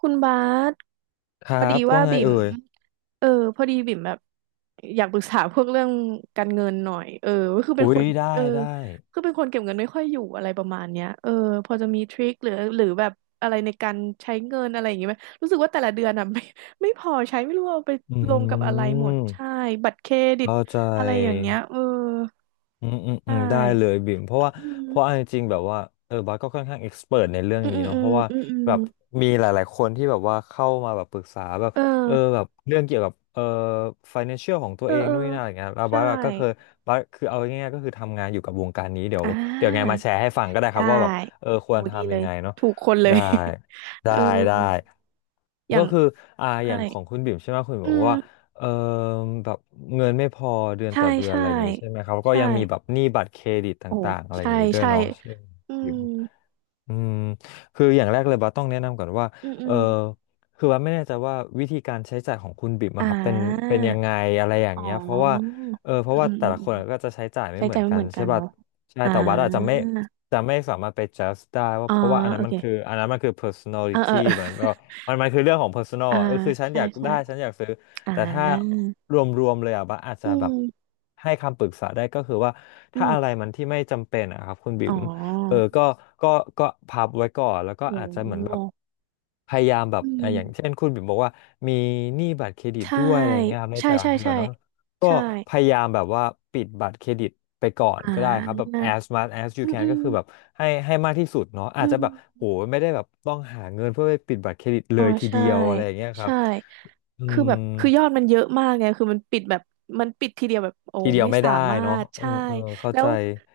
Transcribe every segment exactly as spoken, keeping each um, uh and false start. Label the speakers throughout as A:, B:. A: คุณบาส
B: ค
A: พ
B: รั
A: อดี
B: บ
A: ว่า
B: ว่าไง
A: บิ่ม
B: เอ่ย
A: เออพอดีบิ่มแบบอยากปรึกษาพวกเรื่องการเงินหน่อยเออก็คือเป็
B: อุ้
A: นค
B: ย
A: น
B: ได้
A: เออ
B: ได้
A: คือเป็นคนเก็บเงินไม่ค่อยอยู่อะไรประมาณเนี้ยเออพอจะมีทริคหรือหรือแบบอะไรในการใช้เงินอะไรอย่างเงี้ยไหมรู้สึกว่าแต่ละเดือนอ่ะ ไม่ไม่พอใช้ไม่รู้ว่าเอาไป
B: อื
A: ลงกับอะไรหมดใช่
B: ม
A: บัตรเครดิต
B: เข้าใจ
A: อะไรอย่างเงี้ยเออ
B: อืมอืม
A: ใช
B: อืมได้เลย
A: ่
B: บิ่มเพราะว่า
A: อื
B: เพราะเอา
A: ม
B: จริงๆแบบว่าเออบาสก็ค่อนข้างเอ็กซ์เพรในเรื่อง
A: อืมอื
B: นี้
A: ม
B: เนาะ
A: อื
B: เพ
A: ม
B: ราะว่า
A: อืมอืม
B: แบบมีหลายๆคนที่แบบว่าเข้ามาแบบปรึกษาแบบ
A: เออ
B: เออแบบเรื่องเกี่ยวกับเออ financial ของตัว
A: เออ
B: เอง
A: เออ
B: นู่นนี่นั่นอะไรเงี้ยแล้ว
A: ใช่
B: บาสก็เคยบาสคือเอาง่ายๆก็คือทำงานอยู่กับวงการนี้เดี๋ยว
A: อ่า
B: เดี๋ยวไงมาแชร์ให้ฟังก็ได้ครั
A: ได้
B: บว่าแบบเออค
A: โห
B: วร
A: ดี
B: ทำ
A: เล
B: ยัง
A: ย
B: ไงเนาะ
A: ถูกคนเลย
B: ได้
A: เอ
B: ได้
A: อ
B: ได้
A: อย่า
B: ก็
A: ง
B: คืออ่าอ
A: ใช่
B: ย่างของคุณบิ่มใช่ไหมคุณบิ่ม
A: อื
B: บอกว่า
A: ม
B: เอ่อแบบเงินไม่พอเดือน
A: ใช่
B: ต่อเดือน
A: ใช่
B: อะไรอย่างงี้ใช่ไหมครับก็
A: ใช่
B: ยังมีแบบหนี้บัตรเครดิต
A: โอ้
B: ต่างๆอะไรอ
A: ใช่
B: ย่างงี้ด้วย
A: ใช่
B: เนาะใช่ไหม
A: อืม
B: อืมคืออย่างแรกเลยบัสต้องแนะนำก่อนว่า
A: อืมอื
B: เออ
A: ม
B: คือบัสไม่แน่ใจว่าวิธีการใช้จ่ายของคุณบิ๊ม
A: อ่
B: อะครับเป็น
A: า
B: เป็นยังไงอะไรอย่า
A: อ๋
B: ง
A: อ
B: เงี้ยเพราะว่าเออเพ
A: อืม
B: ราะว่า
A: อืม
B: แต่
A: อืม
B: ละ
A: อื
B: ค
A: ม
B: นก็จะใช้จ่ายไม่
A: ใช้
B: เห
A: ใจ
B: มือน
A: ไม่
B: กั
A: เห
B: น
A: มือนกั
B: ใช่
A: น
B: ป่ะ
A: เนาะ
B: ใช่
A: อ่า
B: แต่วัดอาจจะไม่จะไม่สามารถไป judge ได้ว่า
A: อ๋อ
B: เพราะว่าอันนั้
A: โอ
B: นมั
A: เค
B: นคืออันนั้นมันคือ
A: เออเอ
B: personality
A: อ
B: มันก็มันมันคือเรื่องของ personal
A: อ่า
B: อะเออคือฉัน
A: ใช่
B: อยาก
A: ใช่
B: ได้ฉันอยากซื้อ
A: อ่า
B: แต่ถ้ารวมๆเลยอ่ะบัสอาจ
A: อื
B: จะแบบ
A: ม
B: ให้คำปรึกษาได้ก็คือว่า
A: อื
B: ถ้าอะไร
A: ม
B: มันที่ไม่จำเป็นอะครับคุณบิ๋
A: อ๋
B: ม เออ
A: อ
B: ก็ก็ก็พับไว้ก่อนแล้วก็
A: โอ
B: อาจจะเหมือนแบบ
A: ้
B: พยายามแบบ
A: อื
B: อ่ะอย่างเช่
A: ม
B: นคุณบิ่มบอกว่ามีหนี้บัตรเครดิต
A: ใช่
B: ด้วยอะไรเงี้ยครับใน
A: ใช่
B: แต่ละ
A: ใช่
B: เดือ
A: ใช่
B: นเนาะก็
A: ใช่
B: พยายามแบบว่าปิดบัตรเครดิตไปก่อน
A: อ่
B: ก็ได้ครับ
A: า
B: แบบ as much as you
A: อืมอื
B: can ก็
A: ม
B: คือแบบให้ให้มากที่สุดเนาะ
A: อื
B: อาจจะ
A: ม
B: แบบโหไม่ได้แบบต้องหาเงินเพื่อไปปิดบัตรเครดิต
A: อ๋
B: เล
A: อ
B: ยที
A: ใช่
B: เดียวอะไรอย่างเงี้ยครั
A: ใช่
B: บอื
A: คือ
B: ม
A: แบบคือยอดมันเยอะมากไงคือมันปิดแบบมันปิดทีเดียวแบบโอ้
B: ทีเดียว
A: ไม่
B: ไม่
A: สา
B: ได้
A: มา
B: เนาะ
A: รถ
B: เออ
A: ใช่
B: เออเข้า
A: แล้
B: ใจ
A: ว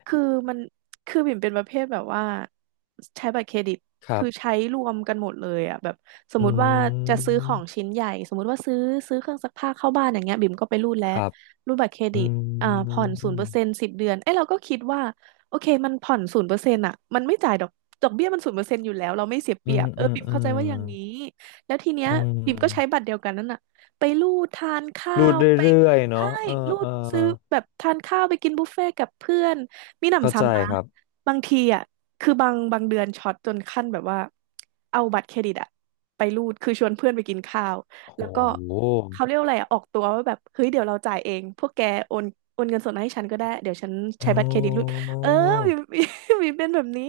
A: คือมันคือบิ่มเป็นประเภทแบบว่าใช้บัตรเครดิต
B: ครั
A: คื
B: บ
A: อใช้รวมกันหมดเลยอ่ะแบบสม
B: อื
A: มติว่าจะซื้อของ
B: ม
A: ชิ้นใหญ่สมมติว่าซื้อซื้อเครื่องซักผ้าเข้าบ้านอย่างเงี้ยบิ่มก็ไปรูดแล้
B: ค
A: ว
B: รับ
A: รูดบัตรเคร
B: อื
A: ดิตอ่าผ่อนศูนย์เปอร์เซ็นต์
B: ม
A: สิบเดือนเอ้ยเราก็คิดว่าโอเคมันผ่อนศูนย์เปอร์เซ็นต์อ่ะมันไม่จ่ายดอกดอกเบี้ยมันศูนย์เปอร์เซ็นต์อยู่แล้วเราไม่เสียเป
B: อื
A: รีย
B: ม
A: บเออ
B: อืม
A: บิม
B: อื
A: เข้าใจ
B: ม
A: ว่าอย่างนี้ แล้วทีเนี้ย
B: อื
A: บิมก็ใช้
B: ม
A: บัตรเดียวกันนั่นน่ะไปลูดทานข้า
B: รูด
A: วไป
B: เรื่อยๆ
A: ใช่
B: เนาะเออ
A: ลู
B: เออ
A: ดซื้อแบบทานข้าวไปกินบุฟเฟ่ต์กับเพื่อนมีห
B: เข้า
A: นำ
B: ใจ
A: ซ้ำนะ
B: ครับ
A: บางทีอ่ะคือบางบางเดือนช็อตจนขั้นแบบว่าเอาบัตรเครดิตอ่ะไปรูดคือชวนเพื่อนไปกินข้าว
B: โ
A: แล้วก็
B: ห
A: เขาเรียกว่าอะไรอะออกตัวว่าแบบเฮ้ยเดี๋ยวเราจ่ายเองพวกแกโอนโอนเงินสดมาให้ฉันก็ได้เดี๋ยวฉัน
B: โอ้
A: ใช้บัตรเครดิตรูดเออมีมี มีเป็นแบบนี้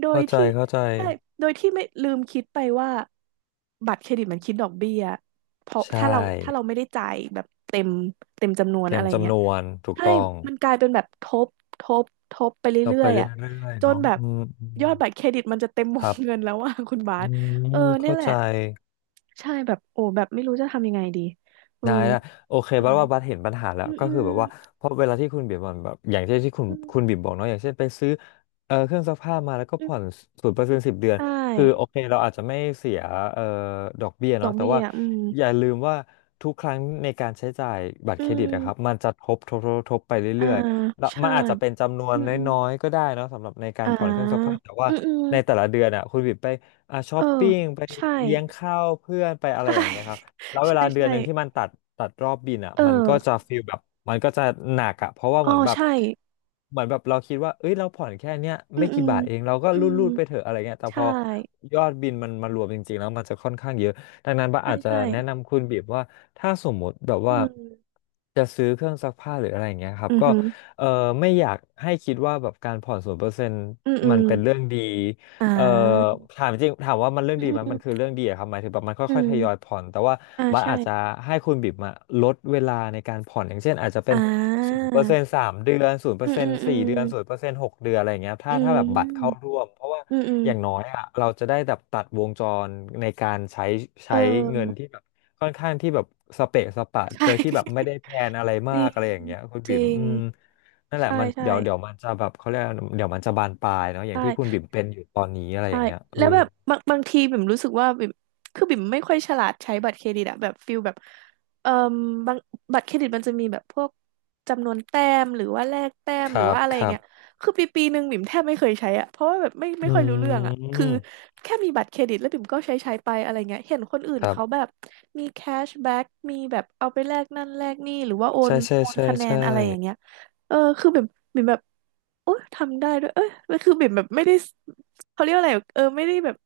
A: โดย
B: เข้าใจ
A: ที่
B: เข้าใจ
A: ใช่ โดยที่ไม่ลืมคิดไปว่าบัตรเครดิตมันคิดดอกเบี้ยเพราะ
B: ใช่
A: ถ้าเราถ้าเราไม่ได้จ่ายแบบเต็มเต็มจำนวน
B: เต็
A: อะ
B: ม
A: ไรเงี้
B: จำน
A: ย
B: วนถูก
A: ใช่
B: ต้อง
A: มันกลายเป็นแบบทบทบทบไป
B: เรา
A: เรื่
B: ไป
A: อย
B: เ
A: ๆอ่ะ
B: รื่อย
A: จ
B: ๆ
A: น
B: เนาะ
A: แบบ
B: อืมอื
A: ยอ
B: ม
A: ดบัตรเครดิตมันจะเต็มว
B: ค
A: ง
B: รับ
A: เงินแล้วว่า คุณบา
B: อื
A: สเออ
B: ม
A: เนี่ย
B: เข้า
A: แหละ
B: ใจ
A: ใช่แบบโอ้แบบไม่รู้จะทำยังไงดีเออ
B: ได้ได้โอเคบัดว่าบัดเห็นปัญหาแล้ว
A: อืม
B: ก็
A: อื
B: คื
A: ม
B: อแบบว่าเพราะเวลาที่คุณบิ่มมันแบบอย่างเช่นที่คุณ
A: อืม
B: คุณบิ่มบอกเนาะอย่างเช่นไปซื้อเอ่อเครื่องซักผ้ามาแล้วก็
A: อืม
B: ผ่อนศูนย์เปอร์เซ็นต์สิบเดือน
A: ใช
B: คือโอ
A: ่
B: เคเราอาจจะไม่เสียเอ่อดอกเบี้ย
A: ดอ
B: เนาะ
A: ก
B: แต่
A: เบี้ย
B: ว่า
A: อืม
B: อย่าลืมว่าทุกครั้งในการใช้จ่ายบัตร
A: อื
B: เครดิตนะครับ
A: ม
B: มันจะทบทบทบทบไป
A: อ่า
B: เรื่อยๆแล้ว
A: ใช่
B: มันอาจจะเป็นจำนว
A: อื
B: น
A: ม
B: น
A: อืม
B: ้อยๆก็ได้เนาะสำหรับในการ
A: อ่า
B: ผ่อนเครื่องซักผ้าแต่ว่า
A: อืมอื
B: ในแต่
A: ม
B: ละเดือนอ่ะคุณบิ่มไปอ่ะช้อ
A: เออ
B: ปปิ้งไป
A: ใช่
B: เลี้ยงข้าวเพื่อนไปอะไร
A: ใช่
B: อย่างเงี้ยครั บ แล้วเว
A: ใช่
B: ลาเดือ
A: ใช่
B: นหนึ่งที่มันตัดตัดรอบบินอ่ะ
A: เอ
B: มัน
A: อ
B: ก็จะฟีลแบบมันก็จะหนักอ่ะเพราะว่า
A: อ๋อ
B: เหมือนแบบ
A: ใช่
B: เหมือนแบบเราคิดว่าเอ้ยเราผ่อนแค่เนี้ย
A: อืม
B: ไม่
A: อื
B: กี่
A: ม
B: บาทเองเราก็
A: อืม
B: รูดๆไปเถอะอะไรเงี้ยแต่พ
A: ใช่
B: อยอดบินมันมารวมจริงๆแล้วมันจะค่อนข้างเยอะดังนั้นบ้า
A: ใช่
B: อาจจะ
A: ใช่
B: แนะนำคุณบีบว่าถ้าสมมติแบบ
A: อื
B: ว่า
A: ม
B: จะซื้อเครื่องซักผ้าหรืออะไรอย่างเงี้ยครั
A: อื
B: บ
A: มอ
B: ก็
A: หือ
B: เออไม่อยากให้คิดว่าแบบการผ่อนศูนย์เปอร์เซ็นต์
A: อืมอื
B: มัน
A: ม
B: เป็นเรื่องดี
A: อ่
B: เอ่อ
A: า
B: ถามจริงถามว่ามันเรื่อง
A: อื
B: ดีไหมมัน
A: ม
B: คือเรื่องดีอะครับหมายถึงแบบมัน
A: อื
B: ค่อยๆทยอย
A: ม
B: ผ่อนแต่ว่า
A: อ่า
B: บัส
A: ใช่
B: อาจจะให้คุณบิ๋มอะลดเวลาในการผ่อนอย่างเช่นอาจจะเป็
A: อ่
B: นศูน
A: า
B: ย์เปอร์เซ็นต์สามเดือนศูนย์เปอ
A: อื
B: ร์
A: ม
B: เซ็
A: อื
B: น
A: ม
B: ต์
A: อื
B: สี่
A: ม
B: เดือนศูนย์เปอร์เซ็นต์หกเดือนอะไรอย่างเงี้ยถ้า
A: อื
B: ถ้าแบบบัตรเข้า
A: ม
B: ร่วมเพราะว่า
A: อืมอืม
B: อย่างน้อยอะเราจะได้แบบตัดวงจรในการใช้
A: เ
B: ใช้เงิน
A: ออ
B: ที่แบบค่อนข้างที่แบบสเปะสปะโด
A: ใช่
B: ยที่แบบไม่ได้แพลนอะไร
A: จ
B: มา
A: ริ
B: กอะไร
A: ง
B: อย่างเงี้ยคุณ
A: จ
B: บิ๋
A: ริ
B: ม
A: ง
B: อืม นั่นแหละ
A: ใช่
B: มัน
A: ใช่
B: เดี๋ยวเดี๋ยวมันจะแบบเขาเรียกว่าเดี๋ยวมันจะบานปลายเนาะอย่างที่คุณ
A: ใช่
B: บิ่มเป็นอยู่ตอนนี้อะไรอ
A: ใช่
B: ย่างเงี้ยเอ
A: แล้
B: อ
A: วแบบบางบางทีบิ่มรู้สึกว่าบิ่มคือบิ่มไม่ค่อยฉลาดใช้บัตรเครดิตอะแบบฟิลแบบเอ่มบางบัตรเครดิตมันจะมีแบบพวกจำนวนแต้มหรือว่าแลกแต้ม
B: ค
A: หรื
B: รั
A: อ
B: บ
A: ว่าอะไร
B: ค
A: อย่าง
B: รับ
A: เงี้ยคือปีปีหนึ่งบิ่มแทบไม่เคยใช้อะเพราะว่าแบบไม่ไม่
B: อื
A: ค่อยรู้เรื่องอะคือ
B: ม
A: แค่มีบัตรเครดิตแล้วบิ่มก็ใช้ใช้ไปอะไรเงี้ยเห็นคนอื่น
B: ครั
A: เขาแบ
B: บ
A: บมีแคชแบ็กมีแบบเอาไปแลกนั่นแลกนี่หรือว่าโอน
B: ใช่ใช่
A: โอน
B: ใช่
A: คะแนน
B: ใช่
A: อะไรอย่างเงี้ย เออคือแบบบิ่มแบบโอ๊ยทำได้ด้วยเอ้ยแล้วคือบิ่มแบบไม่ได้เขาเรียกว่าอะไรเออไม่ได้แบบ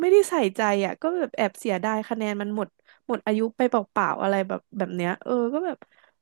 A: ไม่ได้ใส่ใจอ่ะก็แบบแอบเสียดายคะแนนมันหมดหมดอายุไปเปล่าๆอะไรแบบแบบเนี้ยเออก็แบบ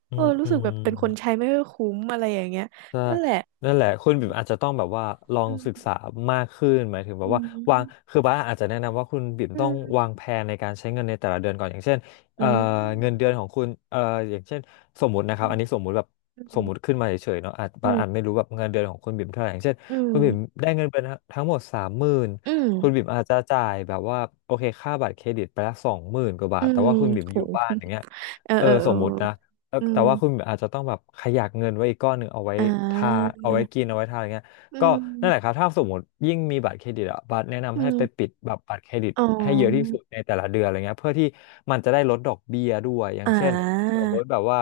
B: อื
A: เออ
B: ม
A: รู้
B: อื
A: สึกแบบเป็นคน
B: ม
A: ใช้ไม่ค่อยคุ้มอะไรอย่างเงี้ย
B: ใช่
A: นั่นแหละ
B: นั่นแหละคุณบิ่มอาจจะต้องแบบว่าลอง
A: อืม
B: ศึกษามากขึ้นหมายถึงแบ
A: อื
B: บว่าวาง
A: ม
B: คือบ้าสอาจจะแนะนำว่าคุณบิ่ม
A: อื
B: ต้อง
A: ม
B: วางแผนในการใช้เงินในแต่ละเดือนก่อนอย่างเช่น
A: อื
B: เอ่อ
A: ม
B: เงินเดือนของคุณเอ่ออย่างเช่นสมมตินะครับอันนี้สมมุติแบบ
A: อื
B: สมมุติ
A: ม
B: ขึ้นมาเฉยๆเนาะอาจ
A: อื
B: บาสอาจ
A: ม
B: ไม่รู้แบบเงินเดือนของคุณบิ่มเท่าไหร่อย่างเช่น
A: อื
B: คุณ
A: ม
B: บิ่มได้เงินเดือนทั้งหมดสามหมื่น
A: อืม
B: คุณบิ่มอาจจะจ่ายแบบว่าโอเคค่าบัตรเครดิตไปละสองหมื่นกว่าบา
A: อื
B: ทแต่
A: มอื
B: ว่า
A: ม
B: คุณบิ่มอยู่บ้านอ
A: โห
B: ย่างเงี้ย
A: เออ
B: เออ
A: เออเอ
B: ส
A: อ
B: มมตินะ เออ
A: อื
B: แต่
A: ม
B: ว่าคุณอาจจะต้องแบบขยักเงินไว้อีกก้อนหนึ่งเอาไว้
A: อ่
B: ทา
A: า
B: เอาไว้กินเอาไว้ทาอะไรเงี้ย
A: อื
B: ก็นั่นแหละค
A: ม
B: รับถ้าสมมติยิ่งมีบัตรเครดิตอะบัตรแนะ
A: อื
B: นำให้ไป
A: ม
B: ปิดแบบบัตรเครดิต
A: อ๋อ
B: ให้เยอะที่สุดในแต่ละเดือนอะไรเงี้ยเพื่อที่มันจะได้ลดดอกเบี้ยด้วยอย่า
A: อ่
B: งเช่น
A: า
B: สมมติแบบว่า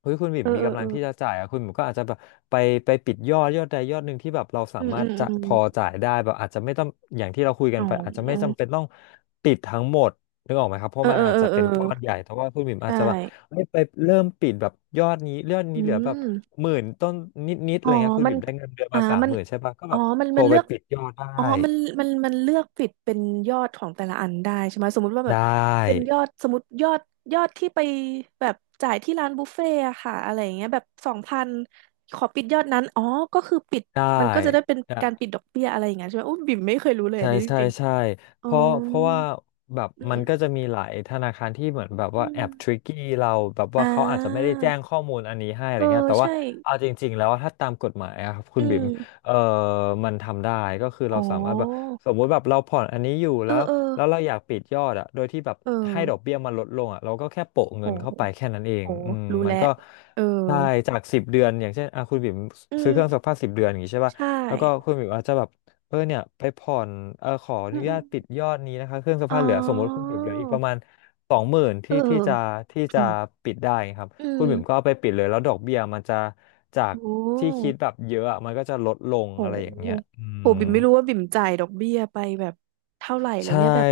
B: เฮ้ยคุณบิ่
A: เอ
B: ม
A: อ
B: มี
A: เออ
B: กำ
A: เอ
B: ลั
A: อ
B: งที่จะจ่ายอะคุณบิ่มก็อาจจะแบบไปไปปิดยอดยอดใดยอดหนึ่งที่แบบเราสา
A: อืม
B: มา
A: อื
B: รถ
A: ม
B: จะ
A: อื
B: พ
A: ม
B: อจ่ายได้แบบอาจจะไม่ต้องอย่างที่เราคุยกั
A: อ๋
B: นไปอาจจะไม่
A: อ
B: จำเป็นต้องปิดทั้งหมด นึกออกไหมครับเพ
A: เอ
B: ราะ
A: อ
B: มั
A: เอ
B: น
A: อ
B: อาจ
A: เออ
B: จะ
A: เออ
B: เป็นก้อนใหญ่แต่ว่าคุณบิ่มอาจ
A: ใช่
B: จะแบบไไปเริ่มปิดแบบยอดนี้ยอด
A: อื
B: นี้เหลือแบบ
A: ม
B: หมื่นต้นนิดๆอะ
A: อ๋อ
B: ไรเงี้ยคุณ
A: มัน
B: บิ่มได้เงินเดือน
A: อ่า
B: มาสาม
A: มัน
B: หมื่นใช่ปะก็
A: อ๋
B: แบ
A: อ
B: บ
A: มัน
B: โทร
A: มัน
B: ไป
A: เลือก
B: ปิดยอดได้
A: อ๋อมันมันมันเลือกฟิตเป็นยอดของแต่ละอันได้ใช่ไหมสมมุติว่าแบ
B: ได้
A: บเป็นยอดสมมติยอดยอดที่ไปแบบจ่ายที่ร้านบุฟเฟ่ต์อะค่ะอะไรอย่างเงี้ยแบบสองพันขอปิดยอดนั้นอ๋อก็คือปิดมันก็จะได้เป็น
B: ได
A: การปิ
B: ้
A: ดดอกเบี้ยอะไรอย่างเงี้ยใช่ไหมอุ้ยบิ่มไม่เคยรู้เลย
B: ใช่
A: อันนี้จ
B: ใช่
A: ริง
B: ใช่
A: ๆอ๋อ
B: เพราะเพราะว่าแบบ
A: อื
B: มัน
A: ม
B: ก็จะมีหลายธนาคารที่เหมือนแบบว่า
A: อื
B: แอ
A: ม
B: บทริกกี้เราแบบ
A: อ่
B: ว่าเขาอาจจะไม่
A: า
B: ได้แจ้งข้อมูลอันนี้ให้อะไร
A: เออ
B: เงี้ยแต่ว่า
A: ใช่
B: เอาจริงๆแล้วถ้าตามกฎหมายอะครับคุ
A: อื
B: ณบิ่ม
A: ม
B: เออมันทำได้ก็คือเรา
A: โอ้
B: สามารถแบบสมมุติแบบเราผ่อนอันนี้อยู่
A: เอ
B: แล้
A: อ
B: ว
A: เออ
B: แล้วเราอยากปิดยอดอะโดยที่แบบ
A: เอ
B: ให้ดอก
A: อ
B: เบี้ยมันลดลงอะเราก็แค่โปะ
A: โอ้
B: เงินเข้าไปแค่นั้นเอง
A: โอ้
B: อืม
A: รู้
B: มัน
A: แล้ว
B: ก็
A: เออ
B: ได้จากสิบเดือนอย่างเช่นอ่ะคุณบิ่ม
A: อื
B: ซื้อเครื่องซัก
A: ม
B: ผ้าสิบเดือนอย่างงี้ใช่ปะ
A: ใช่
B: แล้วก็คุณหมิวอาจจะแบบเออเนี่ยไปผ่อนเออขออ
A: อื
B: นุ
A: มอ
B: ญา
A: ม
B: ตปิดยอดนี้นะคะเครื่องซัก
A: อ๋
B: ผ้าเหลือสมมติคุณ
A: อ
B: หมิวเหลืออีกประมาณสองหมื่น
A: เออ
B: ที่ที่จะที่
A: อื
B: จะ
A: ม
B: ปิดได้ครับ
A: อื
B: คุณ
A: ม
B: หมิวก็เอาไปปิดเลยแล้วดอกเบี้ยมันจะจาก
A: โอ
B: ที่
A: ้
B: คิดแบบเยอะอะมันก็จะลดลง
A: โ
B: อะไรอย่างเงี้ย
A: ห
B: อื
A: โห
B: ม
A: บิ่มไม่รู้ว่าบิ่มจ่ายดอกเบี้ยไปแบบเท่าไหร่แล้ว
B: ใช่
A: เนี่ยแบบ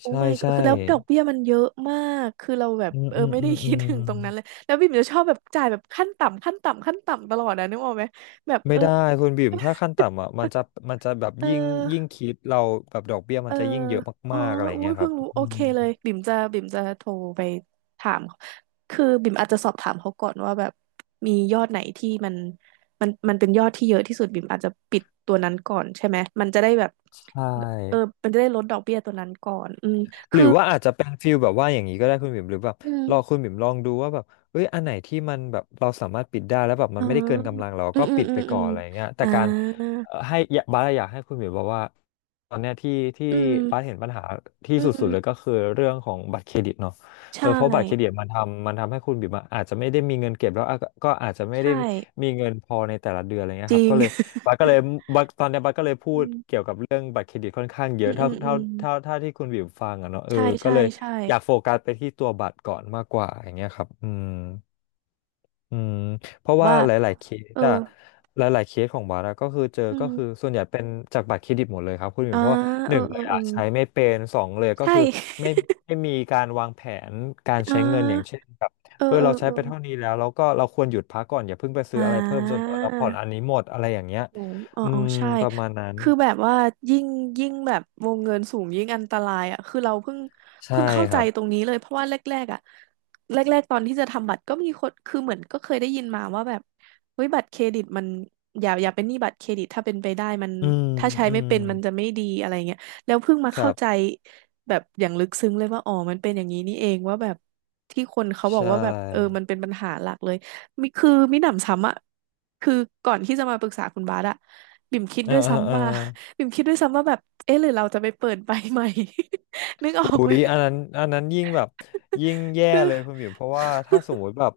A: โอ้
B: ใช่
A: my god
B: ใช่
A: คือแล้วดอกเบี้ยมันเยอะมากคือเราแบบ
B: อืม
A: เออ
B: อืม
A: ไม่
B: อื
A: ได้
B: มอื
A: คิดถึ
B: ม
A: งตรงนั้นเลยแล้วบิ่มจะชอบแบบจ่ายแบบขั้นต่ำขั้นต่ำ ขั้นต่ำตลอดนะนึกออกไหมแบบ
B: ไม่
A: เออ
B: ได้คุณบิ่มถ้าขั้นต่ำอ่ะมันจะมันจะแบบ
A: เอ
B: ยิ่งยิ่ง
A: อ
B: คิดเราแบบดอกเบี้ย
A: เอ
B: มั
A: อ
B: นจะยิ่งเยอะ
A: อ๋อ
B: มากๆอะไร
A: อุ้
B: เงี้
A: ย
B: ยค
A: เพิ่
B: รั
A: ง
B: บ
A: รู้โอ
B: อื
A: เค
B: ม
A: เลยบิ่มจะบิ่มจะโทรไปถามคือบิ่มอาจจะสอบถามเขาก่อนว่าแบบมียอดไหนที่มันมันมันเป็นยอดที่เยอะที่สุดบิ่มอาจจะปิดตัวนั้นก่อนใช่ไหมมันจะได้แบบ
B: ใช่
A: เออมันจะได้ลดดอกเบี้ยตัวนั้นก่อนอืม
B: หรื
A: คือ
B: อว่าอาจจะเป็นฟิลแบบว่าอย่างนี้ก็ได้คุณบิ่มหรือแบบ
A: อื
B: รอ
A: ม
B: คุณบิ่มลองดูว่าแบบเอ้ยอันไหนที่มันแบบเราสามารถปิดได้แล้วแบบมั
A: อ๋อ
B: นไม่ได้เกินกำลังเรา
A: อื
B: ก็
A: มอืม
B: ปิด
A: อื
B: ไป
A: มอื
B: ก่อ
A: ม
B: นอะไรเงี้ยแต่
A: อ่า
B: การเอ่อให้อย่าบาสอยากให้คุณบิ่มบอกว่าตอนเนี้ยที่ที่
A: อื
B: บาส
A: ม
B: เห็นปัญหาที่
A: อื
B: สุดๆเลยก็
A: ม
B: คือเรื่องของบัตรเครดิตเนาะเอ
A: ใช่
B: อเพราะบัตรเครดิตมันทำมันทำให้คุณบิ่มอะอาจจะไม่ได้มีเงินเก็บแล้วอะก็อาจจะไม่
A: ใช่
B: ได้มีเงินพอในแต่ละเดือนอะไรเงี้
A: จ
B: ยครั
A: ริ
B: บ
A: ง
B: ก็เลยบัสก็เลยบาสตอนเนี้ยบัสก็เลย พู
A: อื
B: ด
A: ม
B: เรื่องบัตรเครดิตค่อนข้างเย
A: อื
B: อะ
A: มอื
B: เท่า
A: มอื
B: เท่า
A: ม
B: เท่าเท่าที่คุณวิวฟังอะเนาะเออ
A: ใช่
B: ก็
A: ใช่
B: เลย
A: ใช่
B: อยากโฟกัสไปที่ตัวบัตรก่อนมากกว่าอย่างเงี้ยครับอืมอืมเพราะว่า
A: ว่า
B: หลายๆเคส
A: เออ
B: อะหลายๆเคสของบัตรอะก็คือเจอ
A: อื
B: ก็คือ
A: ม
B: ส่วนใหญ่เป็นจากบัตรเครดิตหมดเลยครับคุณวิ
A: อ่า
B: วเพราะว่าห
A: เออ
B: นึ่ง
A: เอ
B: เล
A: อ
B: ย
A: เออ
B: อะใช้ไม่เป็นสองเลยก็
A: ใช่
B: คือไม่ ไม่มีการวางแผนการ
A: อ่
B: ใช้เงินอย่าง
A: า
B: เช่น
A: เอ
B: เอ
A: อ
B: อ
A: เอ
B: เรา
A: อ
B: ใช้
A: เอ
B: ไป
A: อ
B: เท่านี้แล้วแล้วก็เราควรหยุดพักก่อนอย่าเพิ่งไป
A: อ่
B: ซื้ออะไรเพิ่มจนกว่าเราผ่อนอัน
A: า
B: นี้หมดอะไรอย่างเงี้ย
A: อ๋ออ๋อ
B: อื
A: อ๋อ
B: ม
A: ใช่
B: ประมาณนั้น
A: คือแบบว่ายิ่ง ยิ่งแบบวงเงินสูงยิ่งอันตรายอ่ะคือเราเพิ่ง
B: ใช่
A: เพิ่งเข้า
B: ค
A: ใจ
B: รับ
A: ตรงนี้เลยเพราะว่าแรกๆอ่ะแรกๆตอนที่จะทำบัตรก็มีคนคือเหมือนก็เคยได้ยินมาว่าแบบเฮ้ยบัตรเครดิตมันอย่าอย่าเป็นหนี้บัตรเครดิตถ้าเป็นไปได้มัน
B: อืม
A: ถ้าใช้
B: อื
A: ไม่
B: ม
A: เป็นมันจะไม่ดีอะไรเงี้ยแล้วเพิ่งมา
B: ครั
A: เข้าใจ
B: บ
A: แบบอย่างลึกซึ้งเลยว่าอ๋อมันเป็นอย่างนี้นี่เองว่าแบบที่คนเขาบ
B: ใช
A: อกว่าแบบเออ
B: ่
A: มันเป็นปัญหาหลักเลย มิคือมิหนำซ้ำอะคือก่อนที่จะมาปรึกษาคุณบาสอะบิ่มคิด
B: เออ
A: ด้วย
B: เออเออ
A: ซ้ำว่า บิ่มคิดด้วยซ้ำว่าแบบเอ๊ะหรือเราจะไปเปิดใบใหม่ นึกออ
B: อุ๊
A: กไหม
B: ยอันนั้นอันนั้นยิ่งแบบยิ่งแย่
A: คือ
B: เลยคุณบิ๋มเพราะว่าถ้าสมมุติแบบ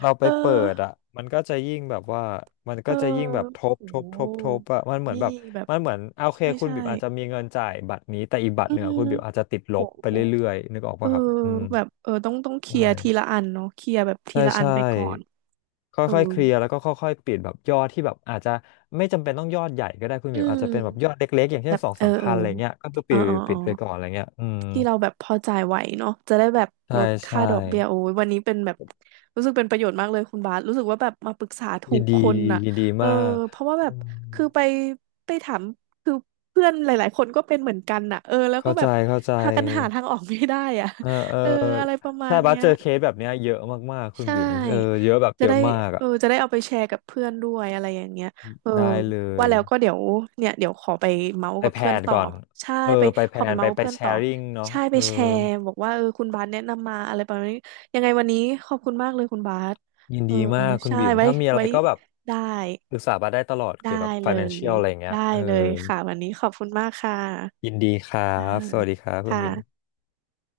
B: เราไป
A: เอ
B: เปิดอ่ะ
A: อ
B: มันก็จะยิ่งแบบว่ามัน
A: เอ
B: ก็
A: อ
B: จะยิ่งแบบท
A: โอ้
B: บ
A: โ
B: ทบทบท
A: ห
B: บอ่ะมันเหมือน
A: นี่
B: แบบ
A: แบบ
B: มันเหมือนโอเค
A: ใช่
B: คุณ
A: ใช่
B: บิ๋มอาจจะมีเงินจ่ายบัตรนี้แต่อีกบัตร
A: อื
B: หนึ่งอะคุณ
A: ม
B: บิ๋มอาจจะติดล
A: โห
B: บไปเรื่อยๆนึกออก
A: เออ
B: ปะครับอืม
A: แบบเออต้องต้องเค
B: ใช
A: ลียร์ทีละ
B: ่
A: อันเนาะเคลียร์แบบที
B: ใช่
A: ละอัน
B: ใช่
A: ไปก่อนเออ
B: ค่อยๆเคลียร์แล้วก็ค่อยๆปิดแบบยอดที่แบบอาจจะไม่จำเป็นต้องยอดใหญ่ก็ได้คุณห
A: อื
B: มิวอาจจะ
A: ม
B: เป็นแบบยอดเล็กๆอย่าง
A: แบ
B: เช่น
A: บ
B: สอง
A: เออ
B: สาม
A: เอ
B: พั
A: อ
B: นอะไรเงี้ยก็คือ
A: เอ
B: ปิ
A: อ
B: ด
A: เออเอ
B: ปิ
A: อ
B: ดไปก่อนอะไรเงี้ยอืม
A: ที่เราแบบพอจ่ายไหวเนาะจะได้แบบ
B: ใช่
A: ลดค่า
B: ใช่
A: ดอกเบี้ยโอ้ยวันนี้เป็นแบบรู้สึกเป็นประโยชน์มากเลยคุณบาสรู้สึกว่าแบบมาปรึกษาถู
B: ยิน
A: ก
B: ดี
A: คนน่ะ
B: ยินดี
A: เออ
B: มาก
A: เพราะว่าแบ
B: อื
A: บ
B: ม
A: คือไปไปถามคือเพื่อนหลายๆคนก็เป็นเหมือนกันน่ะเออแล้วก็
B: เข้า
A: แบ
B: ใจ
A: บ
B: เข้าใจ
A: พากันหาทางออกไม่ได้อ่ะ
B: เออเออ
A: เอออะไรประมา
B: ใช่
A: ณ
B: บั
A: เนี้
B: ส
A: ย
B: เจอเคสแบบเนี้ยเยอะมากๆคุณ
A: ใช่
B: บิ๋มเออเยอะแบบ
A: จะ
B: เยอะ
A: ได้
B: มาก
A: เอ
B: อ่ะ
A: อจะได้เอาไปแชร์กับเพื่อนด้วยอะไรอย่างเงี้ยเออ
B: ได้เล
A: ว่า
B: ย
A: แล้วก็เดี๋ยวเนี่ยเดี๋ยวขอไปเมาส์
B: ไป
A: กับ
B: แพล
A: เพื่อน
B: น
A: ต่อ
B: ก่อน
A: ใช่
B: เออ
A: ไป
B: ไปแพ
A: ขอ
B: ล
A: ไป
B: นไป
A: เมาส์กับ
B: ไป
A: เพื่อน
B: แช
A: ต่อ
B: ร์ริ่งเนาะ
A: ใช่
B: เอ
A: ไป
B: อ
A: แชร์บอกว่าเออคุณบาสแนะนำมาอะไรประมาณนี้ยังไงวันนี้ขอบคุณมากเลยคุณบาส
B: ยิน
A: เออ
B: ดีมากคุณ
A: ใช่
B: บิ๋ม
A: ไว้
B: ถ้ามีอะไร
A: ไว้
B: ก็แบบ
A: ได้
B: ปรึกษาบาสได้ตลอด
A: ได้
B: เกี่ยวกับ
A: เลย
B: financial อะไรอย่างเงี้ย
A: ได้
B: เออ
A: เลยค่ะวันนี้ขอบคุณมากค่ะ
B: ยินดีครั
A: อ่า
B: บ สวัสดีครับคุณ
A: ค่ะ
B: วิม